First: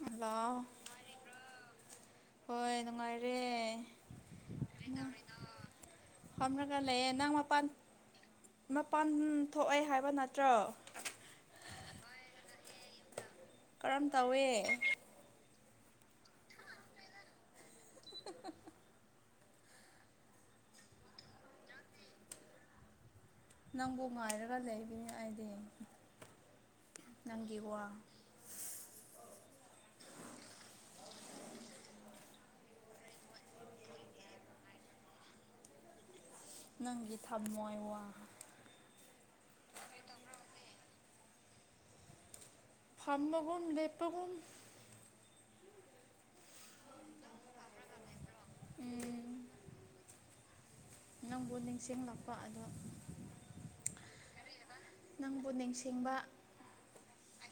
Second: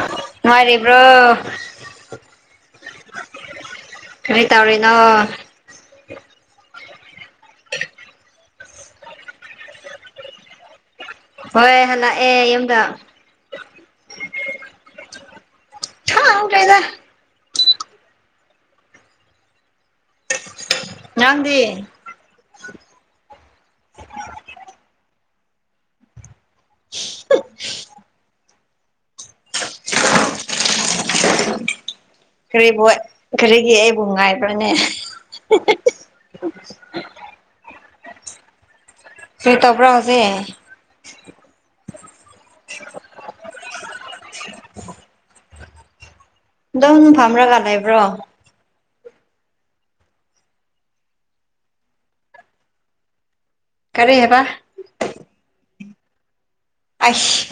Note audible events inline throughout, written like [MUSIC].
hello ꯃꯔꯤꯦꯕ꯭ꯔꯣ ꯍꯣꯏ ꯅꯨꯡꯉꯥꯏꯔꯦ ꯀꯔꯤ ꯇꯧꯔꯤꯅꯣ ꯍꯅꯀ ꯂꯩꯦꯅꯪ ꯃꯄꯥꯟ ꯃꯄꯥꯟ ꯊꯣꯛꯑꯦ ꯍꯥꯏꯕ ꯅꯠꯇ꯭ꯔꯣ ꯍꯣꯏ ꯍꯜꯂꯛꯑꯦ ꯌꯨꯝꯗ ꯀꯔꯝ ꯇꯧꯋꯦ ꯑ ꯍ ꯀꯥꯏꯗ ꯉꯗꯤ ꯅꯪꯕꯨ ꯉꯥꯏꯔꯒ ꯂꯩꯕꯅꯤ ꯑꯩꯗꯤ ꯅꯪꯒꯤ ꯋꯥ ꯀꯔꯤꯕ ꯀꯔꯤꯒꯤ ꯑꯩꯕꯨ ꯉꯥꯏꯕ꯭ꯔꯅꯦ ꯅꯪꯒꯤ ꯊꯝꯃꯣꯏ ꯋꯥ ꯁ ꯇꯄꯔ ꯍꯧꯁꯦ ꯐꯃꯒꯨꯝ ꯂꯦꯞꯄꯒꯨꯝ ꯗꯝ ꯐꯥꯝ꯭ꯔꯥꯒꯥꯟ ꯂꯩꯕ꯭ꯔꯣ ꯎꯝ ꯅꯪꯕꯨ ꯅꯤꯡꯁꯤꯡꯂꯛꯄ ꯑꯗꯣ ꯀꯔꯤ ꯍꯦꯕ ꯊꯤꯡꯕ ꯑꯁ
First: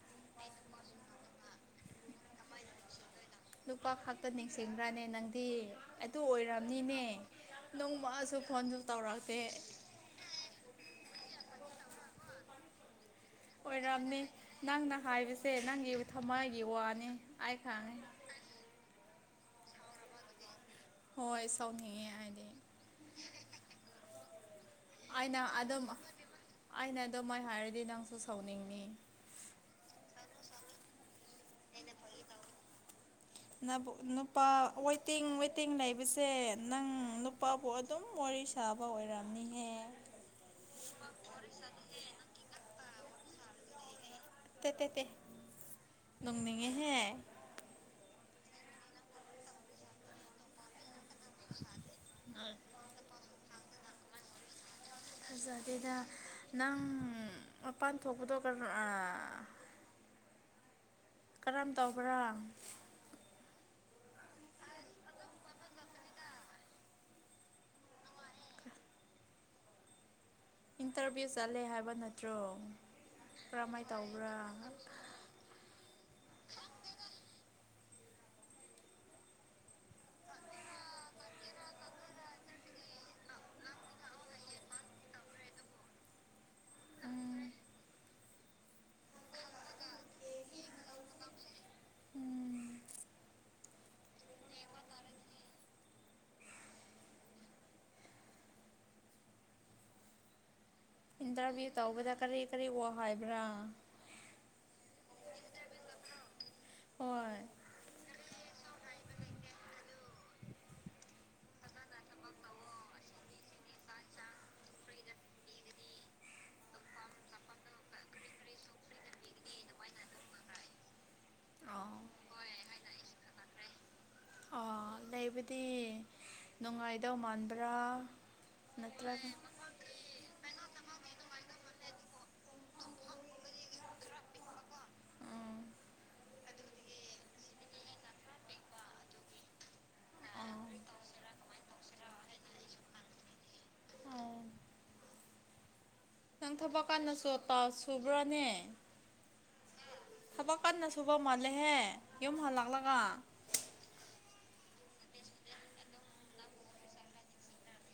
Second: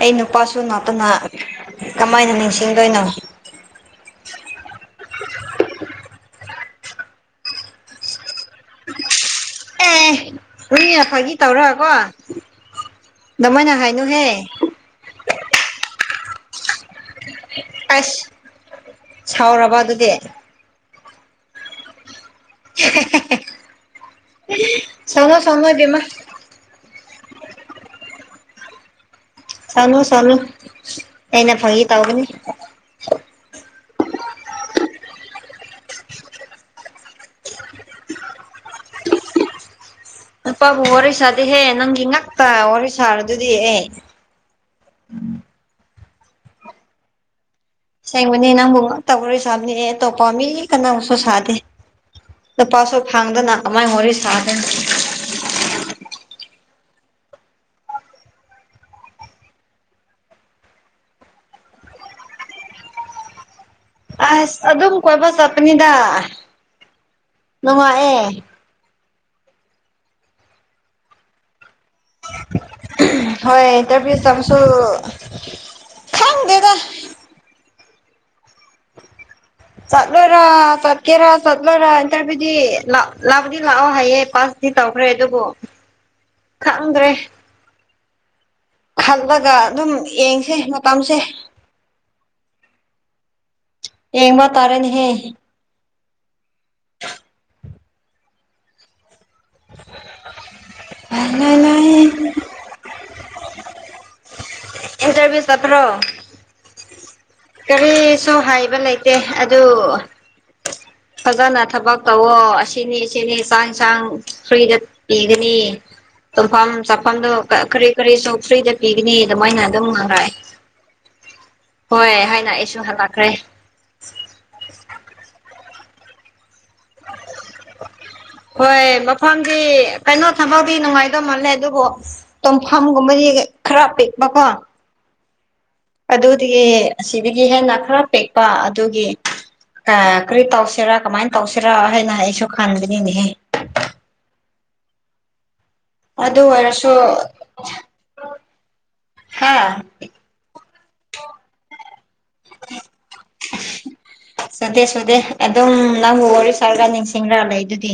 ꯑꯩ ꯅꯨꯄꯥꯁꯨ ꯥꯛꯇꯅ ꯀꯃꯥꯏꯅ ꯅꯤꯡꯁꯤꯡꯗꯣꯏꯅꯣ ꯅꯨꯄꯥ ꯈꯛꯇ ꯅꯦ ꯅꯣꯡꯃꯁꯨ ꯐꯣꯟꯁꯨ ꯇꯧꯔꯛꯇꯦ ꯇꯧꯔꯀꯣ ꯑꯣꯏꯔꯝꯅꯤ ꯅꯪꯅ ꯍꯥꯏꯕꯁꯦ ꯅꯪꯒꯤ ꯊꯃꯥꯏꯒꯤ ꯋꯥꯅꯤ ꯑ ꯈꯉ ꯑꯁ ꯁꯥꯎꯔꯕ ꯑꯗꯨꯗꯤ ꯍꯣꯏ ꯁꯥꯎ ꯅꯦ ꯑꯗꯤ ꯆꯉꯣ ꯁꯉꯣꯏ ꯕꯤꯃꯥ ꯑ ꯃꯥꯏ ꯍꯥꯏꯔꯗꯤ ꯅꯪꯁꯨ ꯁꯥꯎꯅꯤꯡꯉꯤ ꯁꯅꯨ ꯁꯠꯅꯨ ꯑꯩꯅ ꯐꯪꯉꯤ ꯇꯧꯒꯅꯤ ꯅꯨꯄꯥ ꯋꯦꯇꯤꯡ ꯋꯦꯇꯤꯡ ꯂꯩꯕꯁꯦ ꯅꯪ ꯅꯨꯄꯥꯕꯨ ꯑꯗꯨꯝ ꯋꯥꯔꯤ ꯁꯥ ꯕꯕꯥ ꯑꯣꯔꯝꯅꯤꯍꯦ ꯄꯥꯕꯨ ꯋꯥꯔꯤ ꯁꯥꯗꯤꯍꯦ ꯅꯪꯒꯤ ꯉꯛꯄ ꯋꯥꯔꯤ ꯁꯥꯔꯗꯨꯗꯤꯍꯦ ꯅꯣꯡꯅꯤꯡꯉꯍꯦ ꯁꯦꯡꯕꯅꯦ ꯅꯪꯕꯨ ꯉ ꯇꯧꯔꯔꯣꯏ ꯁꯥꯕꯅꯦ ꯑꯇꯣꯞ ꯄꯥꯝꯃꯤ ꯀꯅꯥꯕꯨ ꯁ ꯁꯥꯗꯦ ꯂꯨꯄꯥꯁꯨ ꯐꯥꯡꯗꯅ ꯀꯃꯥꯏ ꯋꯥꯔꯤ ꯁꯥꯗꯣꯏꯅ ꯐꯖꯗꯦꯗ ꯅꯪ ꯃꯄꯥꯟ ꯊꯣꯛꯄꯗꯣ ꯀꯣ ꯀꯔꯝ ꯇꯧꯕ꯭ꯔꯥ ꯑꯁ ꯑꯗꯨꯝ ꯀꯣꯏꯕ ꯆꯠꯄꯅꯤꯗ ꯅꯨꯡꯉꯥꯏꯑꯦ ꯏꯟꯇꯔꯚꯌꯦ ꯍꯥꯏ ꯐꯥꯕ ꯅꯠꯇ꯭ꯔꯣ ꯍꯣꯏ ꯀꯔꯝꯍꯥꯏꯅ ꯇꯕ꯭ꯔꯥ ꯈꯥꯡꯪꯗꯦꯗ ꯆꯠꯂꯣꯔ ꯆꯠꯀꯦꯔ ꯆꯠꯂꯣꯔ ꯏꯟꯇꯔꯕꯨꯗꯤ ꯂ ꯂꯥꯎꯕꯗꯤ ꯂꯥꯛꯑꯣ ꯍꯥꯏꯌꯦꯦ ꯄꯥꯁ ꯁꯤ ꯇꯧꯈ꯭ꯔꯦ ꯑꯗꯨꯕꯨ ꯈꯪꯗ꯭ꯔꯦ ꯈꯜꯂꯒ ꯑꯗꯨꯝ ꯌꯦꯡꯁꯦ ꯃꯇꯝꯁꯦ ꯎꯝ ꯌꯦꯡ ꯃꯥ ꯇꯥꯔꯦꯅꯦ ꯍꯦ ꯃꯌꯦꯛ ꯁꯦꯪꯅꯥ ꯇꯥꯗꯔꯦ [INAUDIBLE] ꯏꯟꯇꯔꯚꯤꯌꯨ ꯇꯧꯕꯗ ꯀꯔꯤ ꯀꯔꯤ ꯋꯥ ꯍꯥꯏꯕ꯭ꯔꯥ ꯑ ꯍꯖꯔꯕꯤꯁ ꯆꯠꯇ꯭ꯔꯣ ꯍꯣꯏ ꯀꯔꯤꯁꯨ ꯍꯥꯏꯕ ꯂꯩꯇꯦ ꯑꯗꯨ ꯐꯖꯅ ꯊꯕꯛ ꯇꯧꯋꯣ ꯑꯁꯤꯅꯤ ꯁꯤꯅꯤ ꯆꯥꯡ ꯁꯥꯡ ꯐ꯭ꯔꯤꯗ ꯄꯤꯒꯅꯤ ꯇꯨꯝꯐꯝ ꯆꯥꯐꯝꯗꯣ ꯀꯔꯤ ꯀꯔꯤꯁꯨ ꯐ꯭ꯔꯤꯗ ꯄꯤꯒꯅꯤ ꯑꯗꯨꯃꯥꯏꯅ ꯑꯗꯨꯝ ꯉꯔꯛꯑ ꯁꯨꯁ [INAUDIBLE] ꯍꯣꯏ ꯍꯥꯏꯅ ꯑꯩꯁꯨ ꯍꯜꯂꯛꯈ꯭ꯔꯦ ꯑꯥ ꯂꯩꯕꯗꯤ ꯅꯨꯡꯉꯥꯏꯗꯧ ꯃꯥꯟꯕ꯭ꯔꯥ ꯍꯣꯏ ꯅꯠꯇ꯭ꯔꯒ ꯃꯐꯝꯗꯤ ꯀꯩꯅꯣ ꯊꯕꯛꯗꯤ ꯅꯨꯡꯉꯥꯏꯗꯧ ꯃꯥꯜꯂꯦ ꯑꯗꯨꯕꯨ ꯇꯣꯝꯐꯝꯒꯨꯝꯕꯗꯤ ꯈꯔ ꯄꯤꯛꯄꯀꯣ ꯎꯝ ꯑꯗꯨꯗꯤ ꯑꯁꯤꯗꯒꯤ ꯍꯦꯟꯅ ꯈꯔ ꯄꯤꯦꯛꯄ ꯑꯗꯨꯒꯤ ꯀꯔꯤ ꯑꯣ ꯇꯧꯁꯤꯔꯥ ꯀꯃꯥꯏꯅ ꯇꯧꯁꯤꯔꯥ ꯍꯥꯏꯅ ꯑꯩꯁꯨ ꯈꯟꯕꯅꯤꯅꯦꯍꯦ ꯑꯗꯨ ꯅꯪ ꯊꯕꯛ ꯑꯣꯏꯔꯁꯨ ꯀꯥꯟꯗꯁꯨ ꯁꯨꯕ꯭ꯔꯥꯅꯦ ꯍꯥ ꯀꯟꯅ ꯁꯨꯕ ꯃꯥꯜꯂꯦꯍꯦ ꯌꯨꯝ ꯍꯜꯂꯛꯂꯒ ꯆꯨꯗꯦ ꯁꯨꯗꯦ ꯑꯗꯨꯝ ꯅꯪꯕꯨ ꯋꯥꯔꯤ ꯁꯥꯔꯒ ꯅꯤꯡꯁꯤꯡꯂ ꯂꯩ ꯑꯗꯨꯗꯤ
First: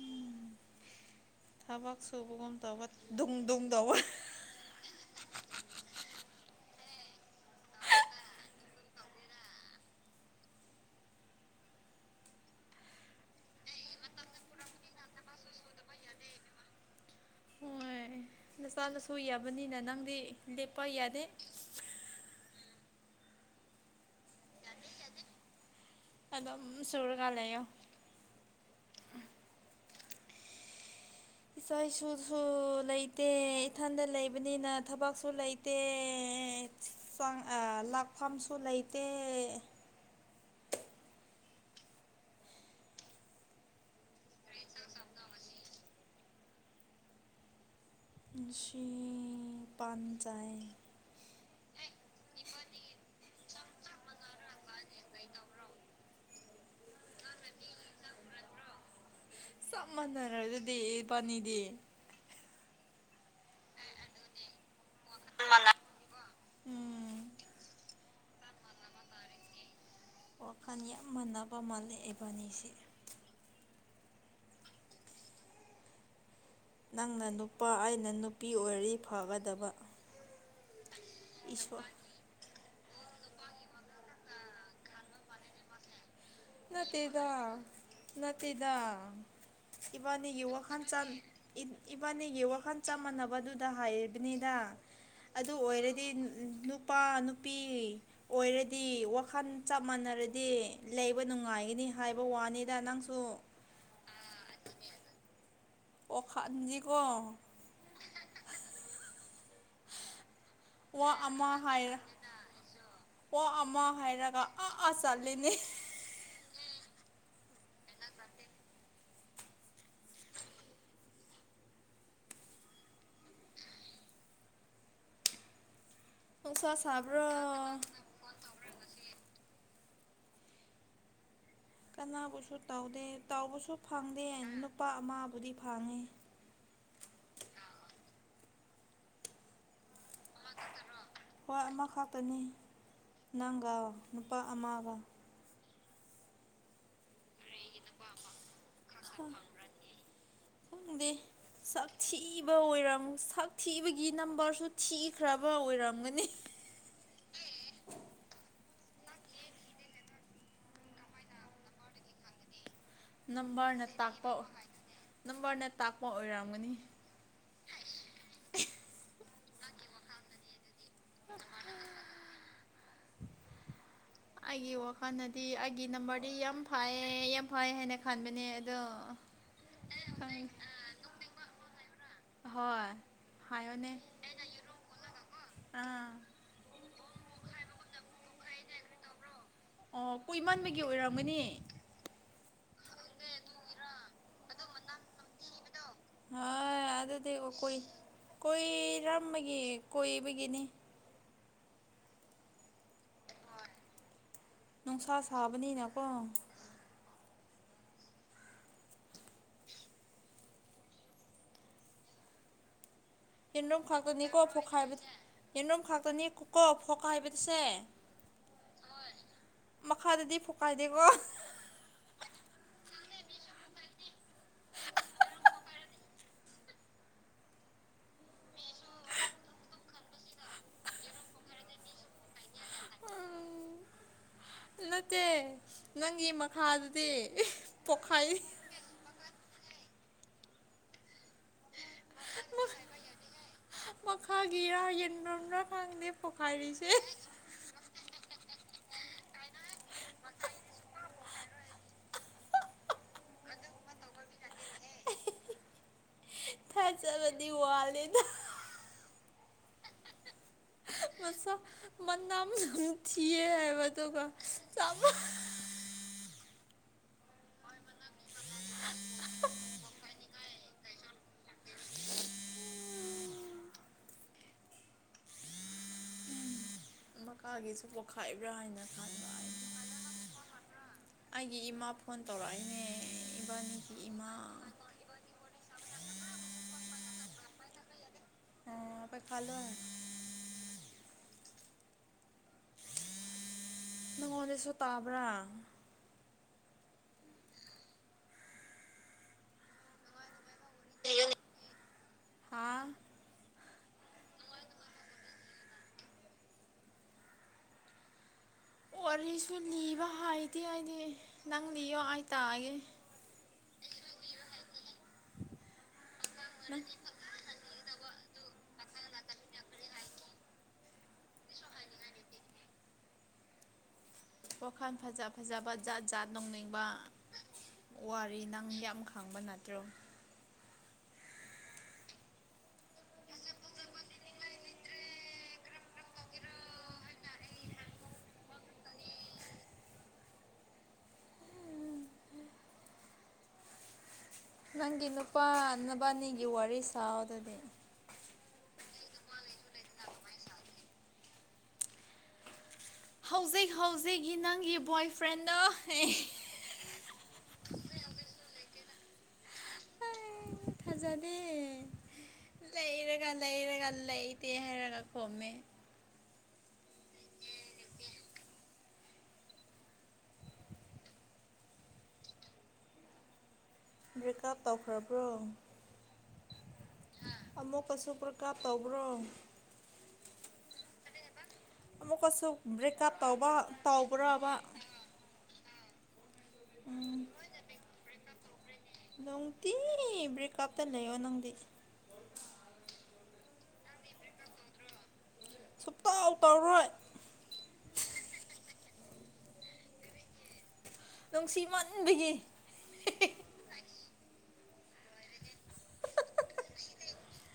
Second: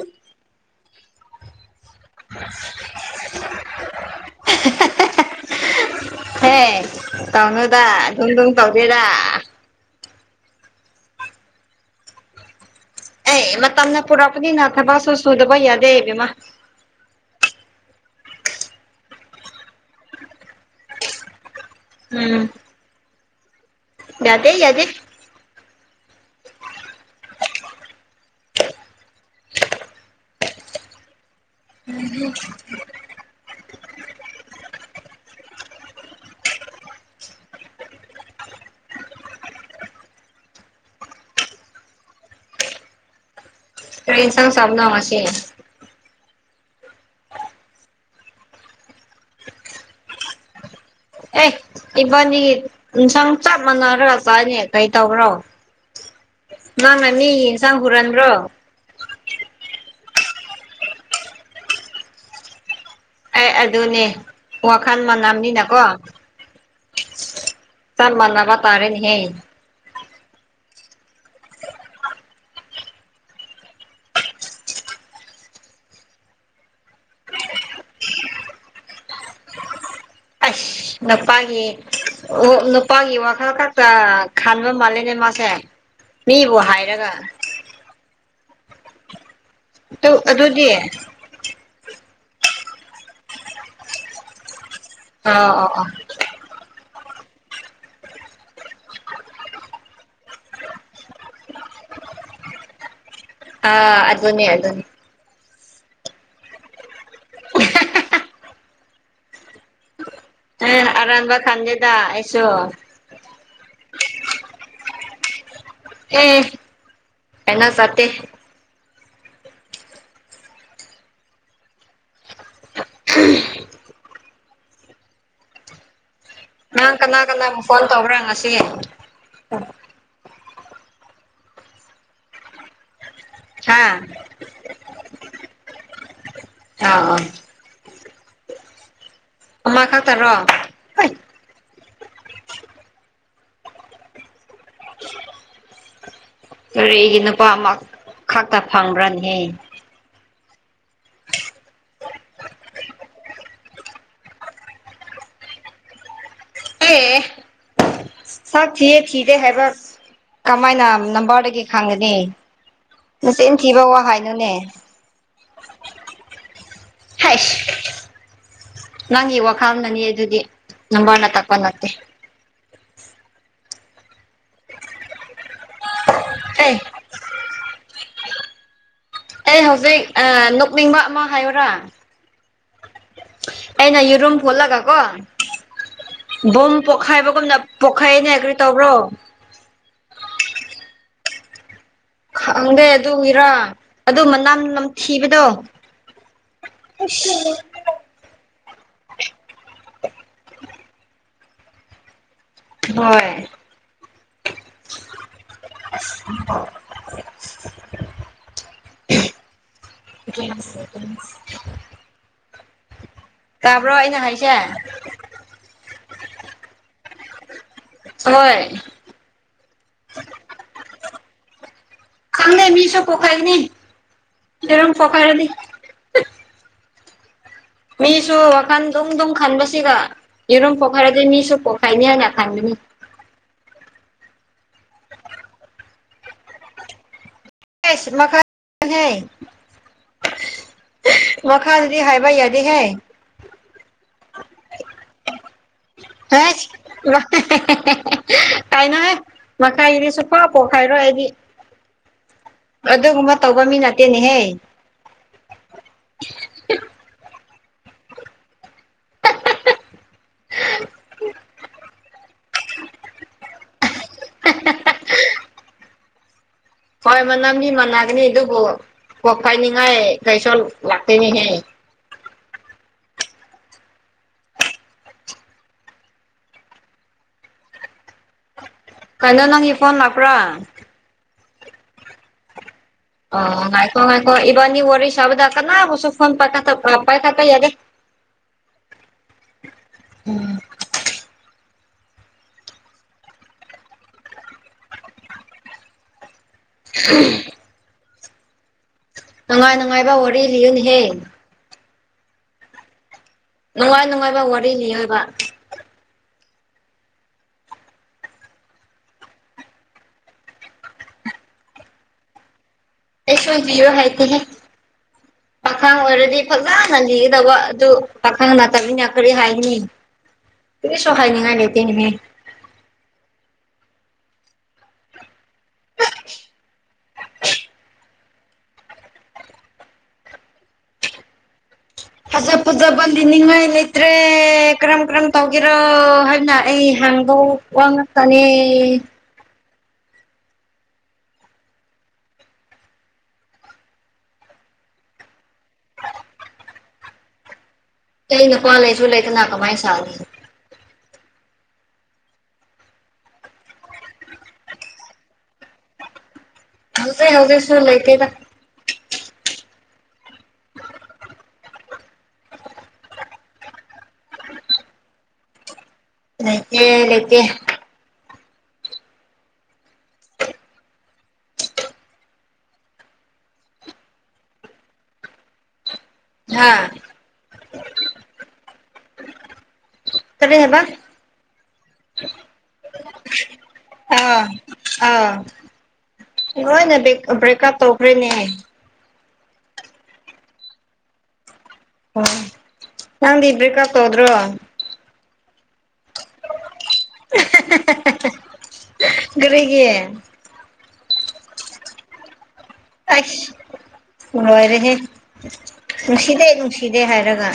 ꯎ ꯊꯕꯛ ꯁꯨꯕꯒꯨꯝ ꯇꯧꯕ ꯨꯡ ꯨꯡ ꯇꯧꯕ ꯍꯦ ꯇꯧꯅꯨꯗ ꯑꯗꯨꯝ ꯝ ꯇꯧꯗꯦꯗ ꯑꯦꯃ ꯇꯅ ꯄꯨꯔꯥꯄꯅꯤ ꯅ ꯊꯕ ꯁꯨ ꯁꯨꯗꯕ ꯌꯥꯗꯦꯕꯃ ꯍꯣꯏ ꯅꯆꯥ ꯂꯁꯨ ꯌꯥꯕꯅꯤꯅ ꯅꯪꯗꯤ ꯂꯦꯞꯄ ꯌꯥꯗꯦ ꯎꯝ ꯌꯥꯗꯦ ꯌꯥꯗꯦ ꯑꯗꯣ ꯆꯨꯔꯒ ꯂꯩꯣ ꯏꯆꯥ ꯏꯁꯨꯁꯨ ꯂꯩꯇꯦ ꯏꯊꯟꯗ ꯂꯩꯕꯅꯤꯅ ꯊꯕꯛꯁꯨ ꯂꯩ ꯇ ꯂꯥꯛꯐꯝꯁꯨ ꯂꯩꯇꯦ ꯐ꯭ꯔꯦꯟꯁꯥꯡ ꯁꯣꯝꯅ ꯃꯥꯁ ꯁꯤ ꯄꯥꯟꯖꯏ ꯑꯦ ꯏꯕꯅꯤ ꯁꯪ ꯆꯥ ꯃꯅꯔ ꯆꯅꯤ ꯇꯩ ꯇꯕ꯭ꯔꯣ ꯑꯥꯎ ꯃꯪꯅꯅꯤ ꯏꯟꯁꯥꯡ ꯍꯨꯔꯟ꯭ꯔꯣ ꯆꯞ ꯃꯥꯟꯅꯔ ꯑꯗꯨꯗꯤꯦ ꯄꯅꯤꯗꯤ ꯑꯩ ꯑꯗꯨꯅꯦ ꯁꯥꯟꯃ ꯅꯅꯤꯅ ꯀꯣ ꯎꯝ ꯆꯥꯟꯃ ꯇꯥꯔꯦꯅꯦ ꯍꯦ ꯋꯥꯈꯜ ꯌꯥꯝ ꯃꯥꯟꯅꯕ ꯃꯥꯜꯂꯦ ꯏꯕꯥꯅꯤꯁꯦ ꯅꯪꯅ ꯅꯨꯄꯥ ꯑꯩꯅ ꯅꯨꯄꯤ ꯑꯣꯏꯔꯤ ꯐꯒꯗꯕ ꯅꯄꯒꯦ ꯏꯁꯣꯔ ꯄꯒꯤ ꯋꯥ ꯈꯂ ꯀ ꯇ ꯈꯥꯟꯥꯟꯕ ꯃꯥꯜꯂꯦꯅꯦ ꯃꯥꯁꯦ ꯃꯤꯕꯨ ꯍꯥꯏꯔꯒ ꯅꯠꯇꯦꯗ ꯅꯠꯇꯦꯗ ꯏꯕꯥꯅꯤ ꯌ ꯑꯗꯨꯗꯤ ꯋꯥꯈꯥꯟ ꯑꯥ ꯆꯥꯟ ꯕꯥꯅꯤꯒꯤ ꯋꯥꯈꯜ ꯆꯞ ꯃꯥꯟꯅꯕꯗꯨꯗ ꯍꯥꯏꯔꯤꯕꯅꯤꯗ ꯑꯗꯨ ꯑꯣ ꯑꯣ ꯑꯣꯏꯔꯗꯤ ꯅꯨꯄꯥ ꯅꯨꯄꯤ ꯑꯣꯏꯔꯗꯤ ꯋꯥꯈꯜ ꯆꯞ ꯃꯥꯟꯅꯔꯗꯤ ꯂꯩ ꯑꯩꯣꯏ ꯅꯨꯡꯉꯥꯏꯒꯅꯤ ꯍꯥꯏꯕ ꯋꯥꯅꯤꯗ ꯅꯪꯁꯨ ꯑꯥ ꯑꯗꯨꯅꯦ ꯑꯗꯨꯅꯦ ꯑꯣ ꯍꯥꯟꯖꯤ ꯀꯣ ꯑꯦ ꯋꯥ ꯑꯔꯥꯟꯕ ꯑ ꯈꯟꯗꯦꯗ ꯍꯥꯏꯔ ꯑꯩꯁꯨ ꯋꯥ ꯑꯃ ꯍꯥꯏꯔꯒ ꯑ ꯑ ꯆꯠꯂꯅꯦ ꯑꯦ ꯑꯦꯅꯥ ꯆꯥꯇꯦ ꯎꯝ ꯅꯨꯡꯁꯥ ꯅꯪ ꯀꯅꯥ ꯁꯥꯕ꯭ꯔꯣ ꯀꯅꯥ ꯑꯃꯨꯛ ꯐꯣꯟ ꯇꯧꯕ꯭ꯔꯥ ꯉꯁꯤꯦ ꯀꯅꯥ ꯀꯁ ꯇꯧꯗ ꯇꯥꯎꯕꯁꯨ ꯑꯥ ꯐꯪꯗꯦ ꯅꯨꯄꯥ ꯑꯃꯕꯨꯗꯤ ꯐꯥꯡꯉꯤ ꯑꯥ ꯑꯃꯥ ꯈꯥ ꯑꯣ ꯑꯃ ꯈ ꯇꯅꯤ ꯅꯪꯒ ꯅꯨꯄꯥ ꯑꯃꯒ ꯀꯒꯤ ꯅꯨꯄꯥ ꯑꯃ ꯈꯛꯇ ꯐꯪꯕ꯭ꯔꯅꯦꯍꯦ ꯊꯣꯡꯦ ꯁꯛ ꯊꯤꯕꯔ ꯁꯛ ꯊꯤꯕꯒꯤ ꯅꯝꯕꯔꯁꯨ ꯊꯤꯈ꯭ꯔꯕ ꯑꯣꯏꯔꯝꯒꯅꯤ ꯑꯦ ꯁꯛ ꯊꯤꯌꯦ ꯊꯤꯗꯦ ꯍꯥꯏꯕ ꯀꯃꯥꯏꯅ ꯅꯝꯕꯔꯗꯒꯤ ꯈꯪꯒꯅꯤ ꯃꯆꯤꯟ ꯅꯝꯕꯔꯅ ꯊꯤꯕ ꯋꯥ ꯇꯥꯛꯄ ꯍꯥꯏꯅꯨꯅꯦ ꯅꯝꯕꯔꯅ ꯇꯥꯛꯄ ꯑꯣꯏꯔꯝꯒꯅꯤ ꯍꯁ ꯅꯪ ꯏ ꯋꯥ ꯀꯥꯜ ꯅꯅꯤ ꯌꯦ ꯑꯗꯨꯗꯤ ꯅꯕꯥꯥꯜꯅ ꯇꯀꯣꯅꯠꯇꯦ ꯑꯩꯒꯤ ꯋꯥꯈꯜꯗꯗꯤ ꯑꯩꯒꯤ ꯅꯝꯕꯔꯗꯤ ꯌꯥꯝ ꯑꯦ ꯐꯩꯌꯦ ꯌꯥꯝ ꯐꯩ ꯍꯥꯏꯅ ꯈꯟꯕꯅꯦ ꯑꯗꯣ ꯑꯩ ꯍꯧꯖꯤꯛ ꯈꯪ ꯅꯣꯛꯅꯤꯡꯕ ꯑꯃ ꯍꯥꯏꯌꯨꯔꯥ ꯍꯣꯏ ꯍꯥꯏꯌꯣꯅꯦ ꯑꯩꯅ ꯌ ꯔꯨꯨꯝ ꯈꯣꯜꯂꯒ ꯀꯣ ꯑꯥ ꯕꯣꯝ ꯄꯣꯛꯈꯥꯏꯕ ꯀꯝꯅ ꯄꯣꯛꯈꯥꯏꯑꯅ ꯑꯦꯒ꯭ꯔꯤ ꯇꯧꯕ꯭ꯔꯣ ꯑꯣ ꯀꯣꯏ ꯏꯃꯥꯟꯕꯒꯤ ꯑꯣꯏꯔꯝꯒꯅꯤ ꯈꯪꯗꯦ ꯑꯗꯨ ꯏꯔꯥ ꯑꯗꯨ ꯃꯅꯝ ꯅꯊꯤꯕꯗꯣ ꯍꯣꯏ ꯑꯗꯨꯗꯤ ꯑꯁ ꯀꯨꯏ ꯀꯣꯏꯔꯝꯕꯒꯤ ꯀꯣꯏꯕꯒꯤꯅꯤ ꯍꯣꯏ ꯅꯨꯡꯁꯥ ꯁꯥꯕꯅꯤꯅꯀꯣ [UNINTELLIGIBLE] ꯌꯦꯟꯔꯨꯝꯝ ꯇꯥꯕ꯭ꯔꯣ ꯑꯩꯅ ꯈꯥꯛꯇꯅꯤꯀꯣ ꯍꯥꯏꯁꯦ ꯐꯣꯛꯈꯥꯏꯕ ꯌꯦꯟꯂꯣꯝ ꯈꯇꯅꯤ ꯀꯣ ꯐꯣꯛꯈꯥꯏꯕꯗꯨꯁꯦ ꯍꯣꯏ ꯃꯈꯥꯗꯗꯤ ꯐꯨꯀꯥꯏꯗꯦꯀꯣ ꯈꯪꯅꯤ ꯃꯤꯁꯣ ꯄꯣꯈꯥꯏꯅꯤ ꯌꯦꯔꯣꯝ ꯄꯣꯈꯥꯏꯔꯅꯤ ꯃꯤꯁꯨ ꯋꯥꯈꯟ ꯝ ꯑꯗꯨꯝ ꯈꯟꯕꯁꯤꯒ ꯌꯦꯔꯝ ꯄꯣꯛꯈꯥꯏꯔꯗꯤ ꯃꯤꯁꯨꯣ ꯄꯣꯈꯥꯏꯅꯤ ꯍꯥꯏꯅꯥ ꯈꯪꯅꯤ ꯅꯠꯇꯦ ꯅꯪꯒꯤ ꯃꯈꯥꯗꯗꯤ ꯁ ꯃꯈꯥ ꯃꯈꯥ ꯍꯥꯏꯏꯕꯏ ꯌꯥꯗꯤ ꯍꯥꯏ ꯃꯈꯥꯒꯤꯔꯥ ꯌꯦꯟꯐꯝꯝꯅ꯭ꯔ ꯈꯪꯗꯦ ꯑꯁ ꯄꯣꯈꯥꯏꯔꯤꯁꯦ ꯀꯥꯏꯅꯉꯦ ꯃꯈꯥꯏꯗꯤ ꯁꯨꯊ ꯄꯣꯛꯈꯥꯏꯔꯣ ꯑꯩꯗꯤ ꯑꯗꯨꯒꯨꯝꯕ ꯇꯧꯕ ꯃꯤ ꯅꯠꯇꯦꯅꯦꯍꯦ ꯀꯗꯤ ꯋꯥꯅꯤꯗ ꯃ ꯑꯃ ꯊ ꯍꯥꯏꯕꯗꯨꯃ ꯍꯣꯏ ꯃꯅꯝꯗꯤ ꯃꯥꯟꯅꯒꯅꯤ ꯑꯗꯨꯕꯨ ꯀꯣꯛ ꯐꯥꯏꯅꯤꯡꯉꯥꯏ ꯀꯩꯁꯣ ꯂꯥꯛꯇꯅꯤ ꯍꯦ ꯃꯀꯥꯒꯤꯁꯨ ꯄꯣꯛꯈꯥꯏꯕ꯭ꯔꯥ ꯍꯥꯏꯅ ꯈꯟꯕ ꯀꯗꯣ ꯅꯉ ꯑꯩꯗꯤ ꯐꯣꯟ ꯂꯄ꯭ꯔꯥ ꯑꯩꯒꯤ ꯏꯃꯥ ꯐꯣꯟ ꯇꯧꯔꯛꯑꯦ ꯑꯣ ꯍꯥꯏꯥꯏꯀꯣ ꯍꯥꯏꯥꯏꯀꯣ ꯏꯕꯅꯤ ꯋꯥꯔꯤ ꯁꯕꯗꯀꯅꯥ ꯐꯣꯟ ꯄꯥꯏ ꯄꯥꯏ ꯈ ꯀ ꯌꯥꯗ ꯑ ꯑꯣꯏ ꯈꯂꯣ ꯍꯥꯏ ꯎꯝ ꯅꯪꯉꯣꯟꯗꯁꯨ ꯇꯥꯕ꯭ꯔꯥ ꯎ ꯅꯨꯡꯉꯥꯏ ꯅꯨꯡꯉꯥꯏꯕ ꯋꯥꯔꯤ ꯂꯤꯌꯨꯅꯍꯦ ꯍꯥ ꯅꯨꯡꯉꯥꯏ ꯅꯨꯡꯉꯥꯏꯕ ꯋꯥꯔꯤꯅꯤ ꯑꯣꯏꯕ ꯋꯥꯔꯤꯁꯨ ꯂꯤꯕ ꯍꯥꯏꯗꯤꯦ ꯍꯥꯏꯗꯤ ꯅꯪ ꯂꯤꯌꯣ ꯑꯩ ꯇꯥꯒꯦ ꯑꯦꯁꯃ ꯔꯣ ꯍꯥꯏꯍꯦ ꯄꯈꯥ ꯑꯣꯏꯔ ꯗꯤ ꯅꯪ ꯐꯖꯅ ꯂꯤꯒꯗꯕ ꯑꯗꯨ ꯄꯥꯈꯪ ꯃꯇꯝꯅꯤꯃꯤꯅ ꯀꯔꯤ ꯍꯥꯏꯅꯤ ꯀꯗꯤ ꯁꯣꯍꯥꯏꯅꯤꯉꯥꯏ ꯂꯩꯦꯇꯅꯦꯅꯦ ꯋꯥꯈꯜ ꯐꯖ ꯐꯖꯕ ꯖꯥꯠ ꯖꯥꯠ ꯅꯧꯅꯤꯡꯕ ꯋꯥꯔꯤ ꯅꯪ ꯌꯥꯝ ꯈꯪꯕ ꯅꯠꯇ꯭ꯔꯣ ꯐꯖ ꯐꯖꯕꯗꯤꯅꯤꯡꯉꯥꯏ ꯂꯩꯇ꯭ꯔꯦ ꯀꯔꯝ ꯀꯔꯝ ꯇꯧꯒꯦꯔꯣ ꯍꯥꯏꯅ ꯑꯩ ꯍꯥꯏ ꯅꯪꯗ ꯋꯥꯅꯤ ꯅꯪꯒꯤ ꯅꯨꯄꯥ ꯅ ꯅꯕꯥꯅꯤꯒꯤ ꯋꯥꯔꯤ ꯁꯥꯥꯎꯗꯗꯤ ꯑꯩꯅ ꯄꯥ ꯂꯩꯁꯨ ꯂꯩꯇꯅꯍ ꯀꯃꯥꯏꯅ ꯁꯥꯅꯤ ꯍꯧꯖꯤꯛ ꯍꯧꯖꯤꯛꯀꯤ ꯅꯪꯒꯤ ꯕꯣꯏ ꯐ꯭ꯔꯦꯟꯅ ꯍꯧꯖꯤꯛ ꯍꯧꯖꯤꯛ ꯁꯨ ꯂꯩꯒꯦꯅ ꯑꯩ ꯊꯖꯥꯅꯦꯦ ꯂꯩꯔꯒ ꯂꯩꯔꯒ ꯂꯩꯇꯦ ꯍꯥꯏꯔꯒ ꯈꯣꯝꯃꯦ ꯂꯩꯇꯦ ꯂꯩꯇ ꯕ꯭ꯔꯦꯛꯀꯑꯞ ꯇꯧꯈ꯭ꯔꯕ꯭ꯔꯣ ꯍꯥꯥ ꯑꯃꯨꯛꯀꯁꯨ ꯄ꯭ꯔꯀꯥꯞ ꯇꯧꯕ꯭ꯔꯣ ꯇꯔ ꯍꯕ ꯑꯃꯨꯛꯀꯁꯨ ꯕ꯭ꯔꯦꯛꯀꯞ ꯇꯧꯕ ꯑꯥ ꯇꯧꯕ꯭ꯔꯕ ꯑꯥ ꯂꯣꯏꯅ ꯕ꯭ꯔꯦꯛꯑꯞ ꯇꯧꯈ꯭ꯔꯦꯅꯦ ꯅꯪꯗꯤ ꯭ꯔꯦꯀꯞꯇ ꯂꯩ ꯑꯣꯣ ꯅꯪꯗꯤ ꯑꯣ ꯅꯪꯗꯤ ꯕꯔ꯭ꯤꯛꯀꯞ ꯇꯧꯗ꯭ꯔꯣ ꯁꯨꯛꯇꯥꯎ ꯇꯧꯔꯣꯏ ꯒꯔꯤꯒꯤ ꯅꯨꯡꯁꯤꯃꯟꯕꯒꯤ ꯑꯁ ꯂꯣꯏꯔꯦꯍꯦ ꯅꯨꯡꯁꯤꯗꯦ ꯅꯨꯡꯁꯤꯗꯦ ꯍꯥꯏꯔꯒ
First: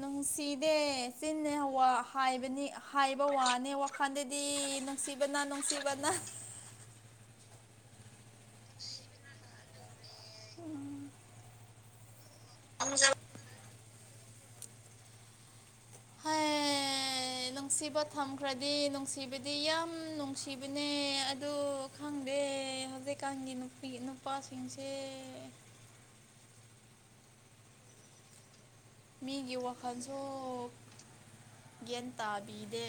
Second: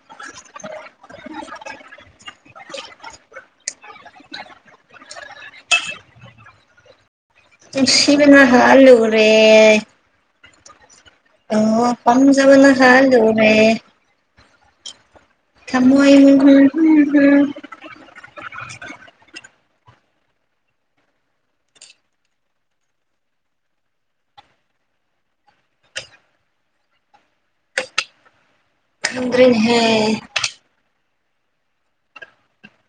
ꯅꯨꯡ ꯁꯤꯗꯦ ꯍꯛꯆꯤꯟꯅꯦ ꯋꯥ ꯍꯥꯏꯕꯅꯤ ꯍꯥꯏꯕ ꯋꯥꯅꯤ ꯋꯥꯈꯜꯗꯗꯤ ꯅꯨꯡꯁꯤꯕꯅ ꯅꯨꯡꯁꯤꯕꯅ [INAUDIBLE] ꯅꯨꯁꯤꯕꯅ ꯍꯥꯜꯂꯨꯔꯦ ꯎꯝ ꯑꯣ ꯄꯝꯖꯕꯅ ꯍꯥꯂꯨꯔꯦ ꯊꯃꯣꯏ ꯍ ꯍꯨꯝ ꯍꯨ ꯍꯨꯝ ꯍꯩ ꯗꯤ ꯌꯥꯝ ꯅꯨꯡꯁꯤꯕꯅꯦ ꯑꯗꯨ ꯈꯪꯗꯦ ꯍꯧꯖꯤꯛꯀꯥꯟꯒꯤ ꯅꯨꯄꯤ ꯅꯨꯄꯥ ꯁꯤꯡꯁꯦ ꯃꯤꯒꯤ ꯈꯪꯗ꯭ꯔꯦꯅꯦꯍꯦ ꯋꯥꯈꯜꯁꯨ ꯒ꯭ꯌꯥꯟ ꯇꯥꯕꯤꯗꯦ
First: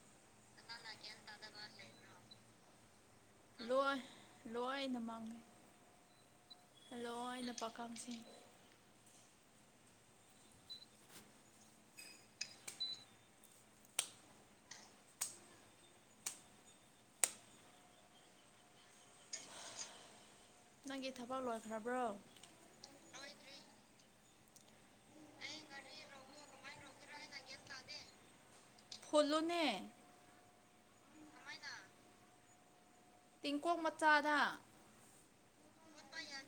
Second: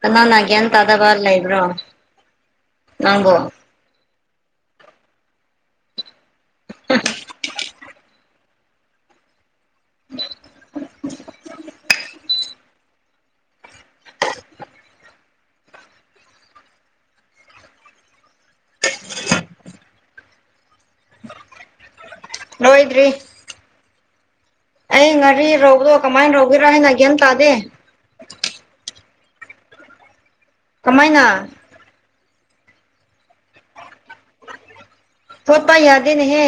ꯀꯅꯥꯅ ꯒ꯭ꯌꯥꯟ ꯇꯥꯗꯕ ꯂꯩꯕ꯭ꯔꯣ ꯅꯪꯕꯨ ꯂꯣꯏ ꯂꯣꯏꯅ ꯃꯥꯡꯉꯤ [UNINTELLIGIBLE] ꯀꯝꯁꯤꯡ ꯅꯪꯒꯤ ꯊꯕꯛ ꯂꯣꯏꯈ꯭ꯔꯕ꯭ꯔꯣ ꯂꯣꯏꯗ꯭ꯔꯤ ꯑꯩ ꯉꯥꯔꯤ ꯔꯧꯕꯗꯣ ꯀꯃꯥꯏꯅ ꯔꯧꯕꯒꯔꯥ ꯍꯥꯏꯅ ꯒ꯭ꯌꯥꯟ ꯇꯥꯗꯦ ꯐꯣꯂꯣꯅꯦ ꯀꯃꯥꯏꯅ ꯇꯤꯡꯀꯣꯡ ꯃꯠ ꯐꯣꯠꯄꯥꯏ ꯌꯥꯗꯤꯅꯦꯍꯦ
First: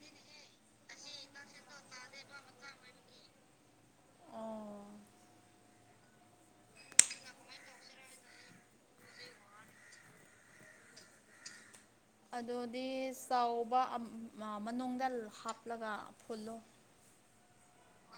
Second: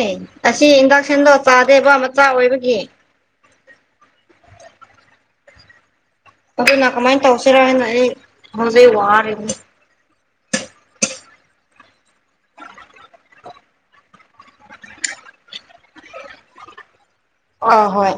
ꯑꯁꯤ ꯏ ꯗꯛꯁꯟꯗꯣ ꯆꯥꯗꯦꯕ ꯃꯆꯥ ꯑꯣꯏꯕꯒꯤ ꯑꯣ ꯑꯗꯨꯅ ꯀꯃꯥꯏꯟ ꯇꯧꯁꯤꯔ ꯍꯥꯏꯅ ꯑꯩ ꯍꯧꯖꯤꯛ ꯋꯥꯔꯦꯅꯤ ꯑꯗꯨꯗꯤ ꯆꯥꯎꯕ ꯑꯝ ꯃꯅꯨꯡꯗ ꯍꯥꯞꯂꯒ ꯐꯨꯜꯂꯣ ꯑ ꯍꯣꯏ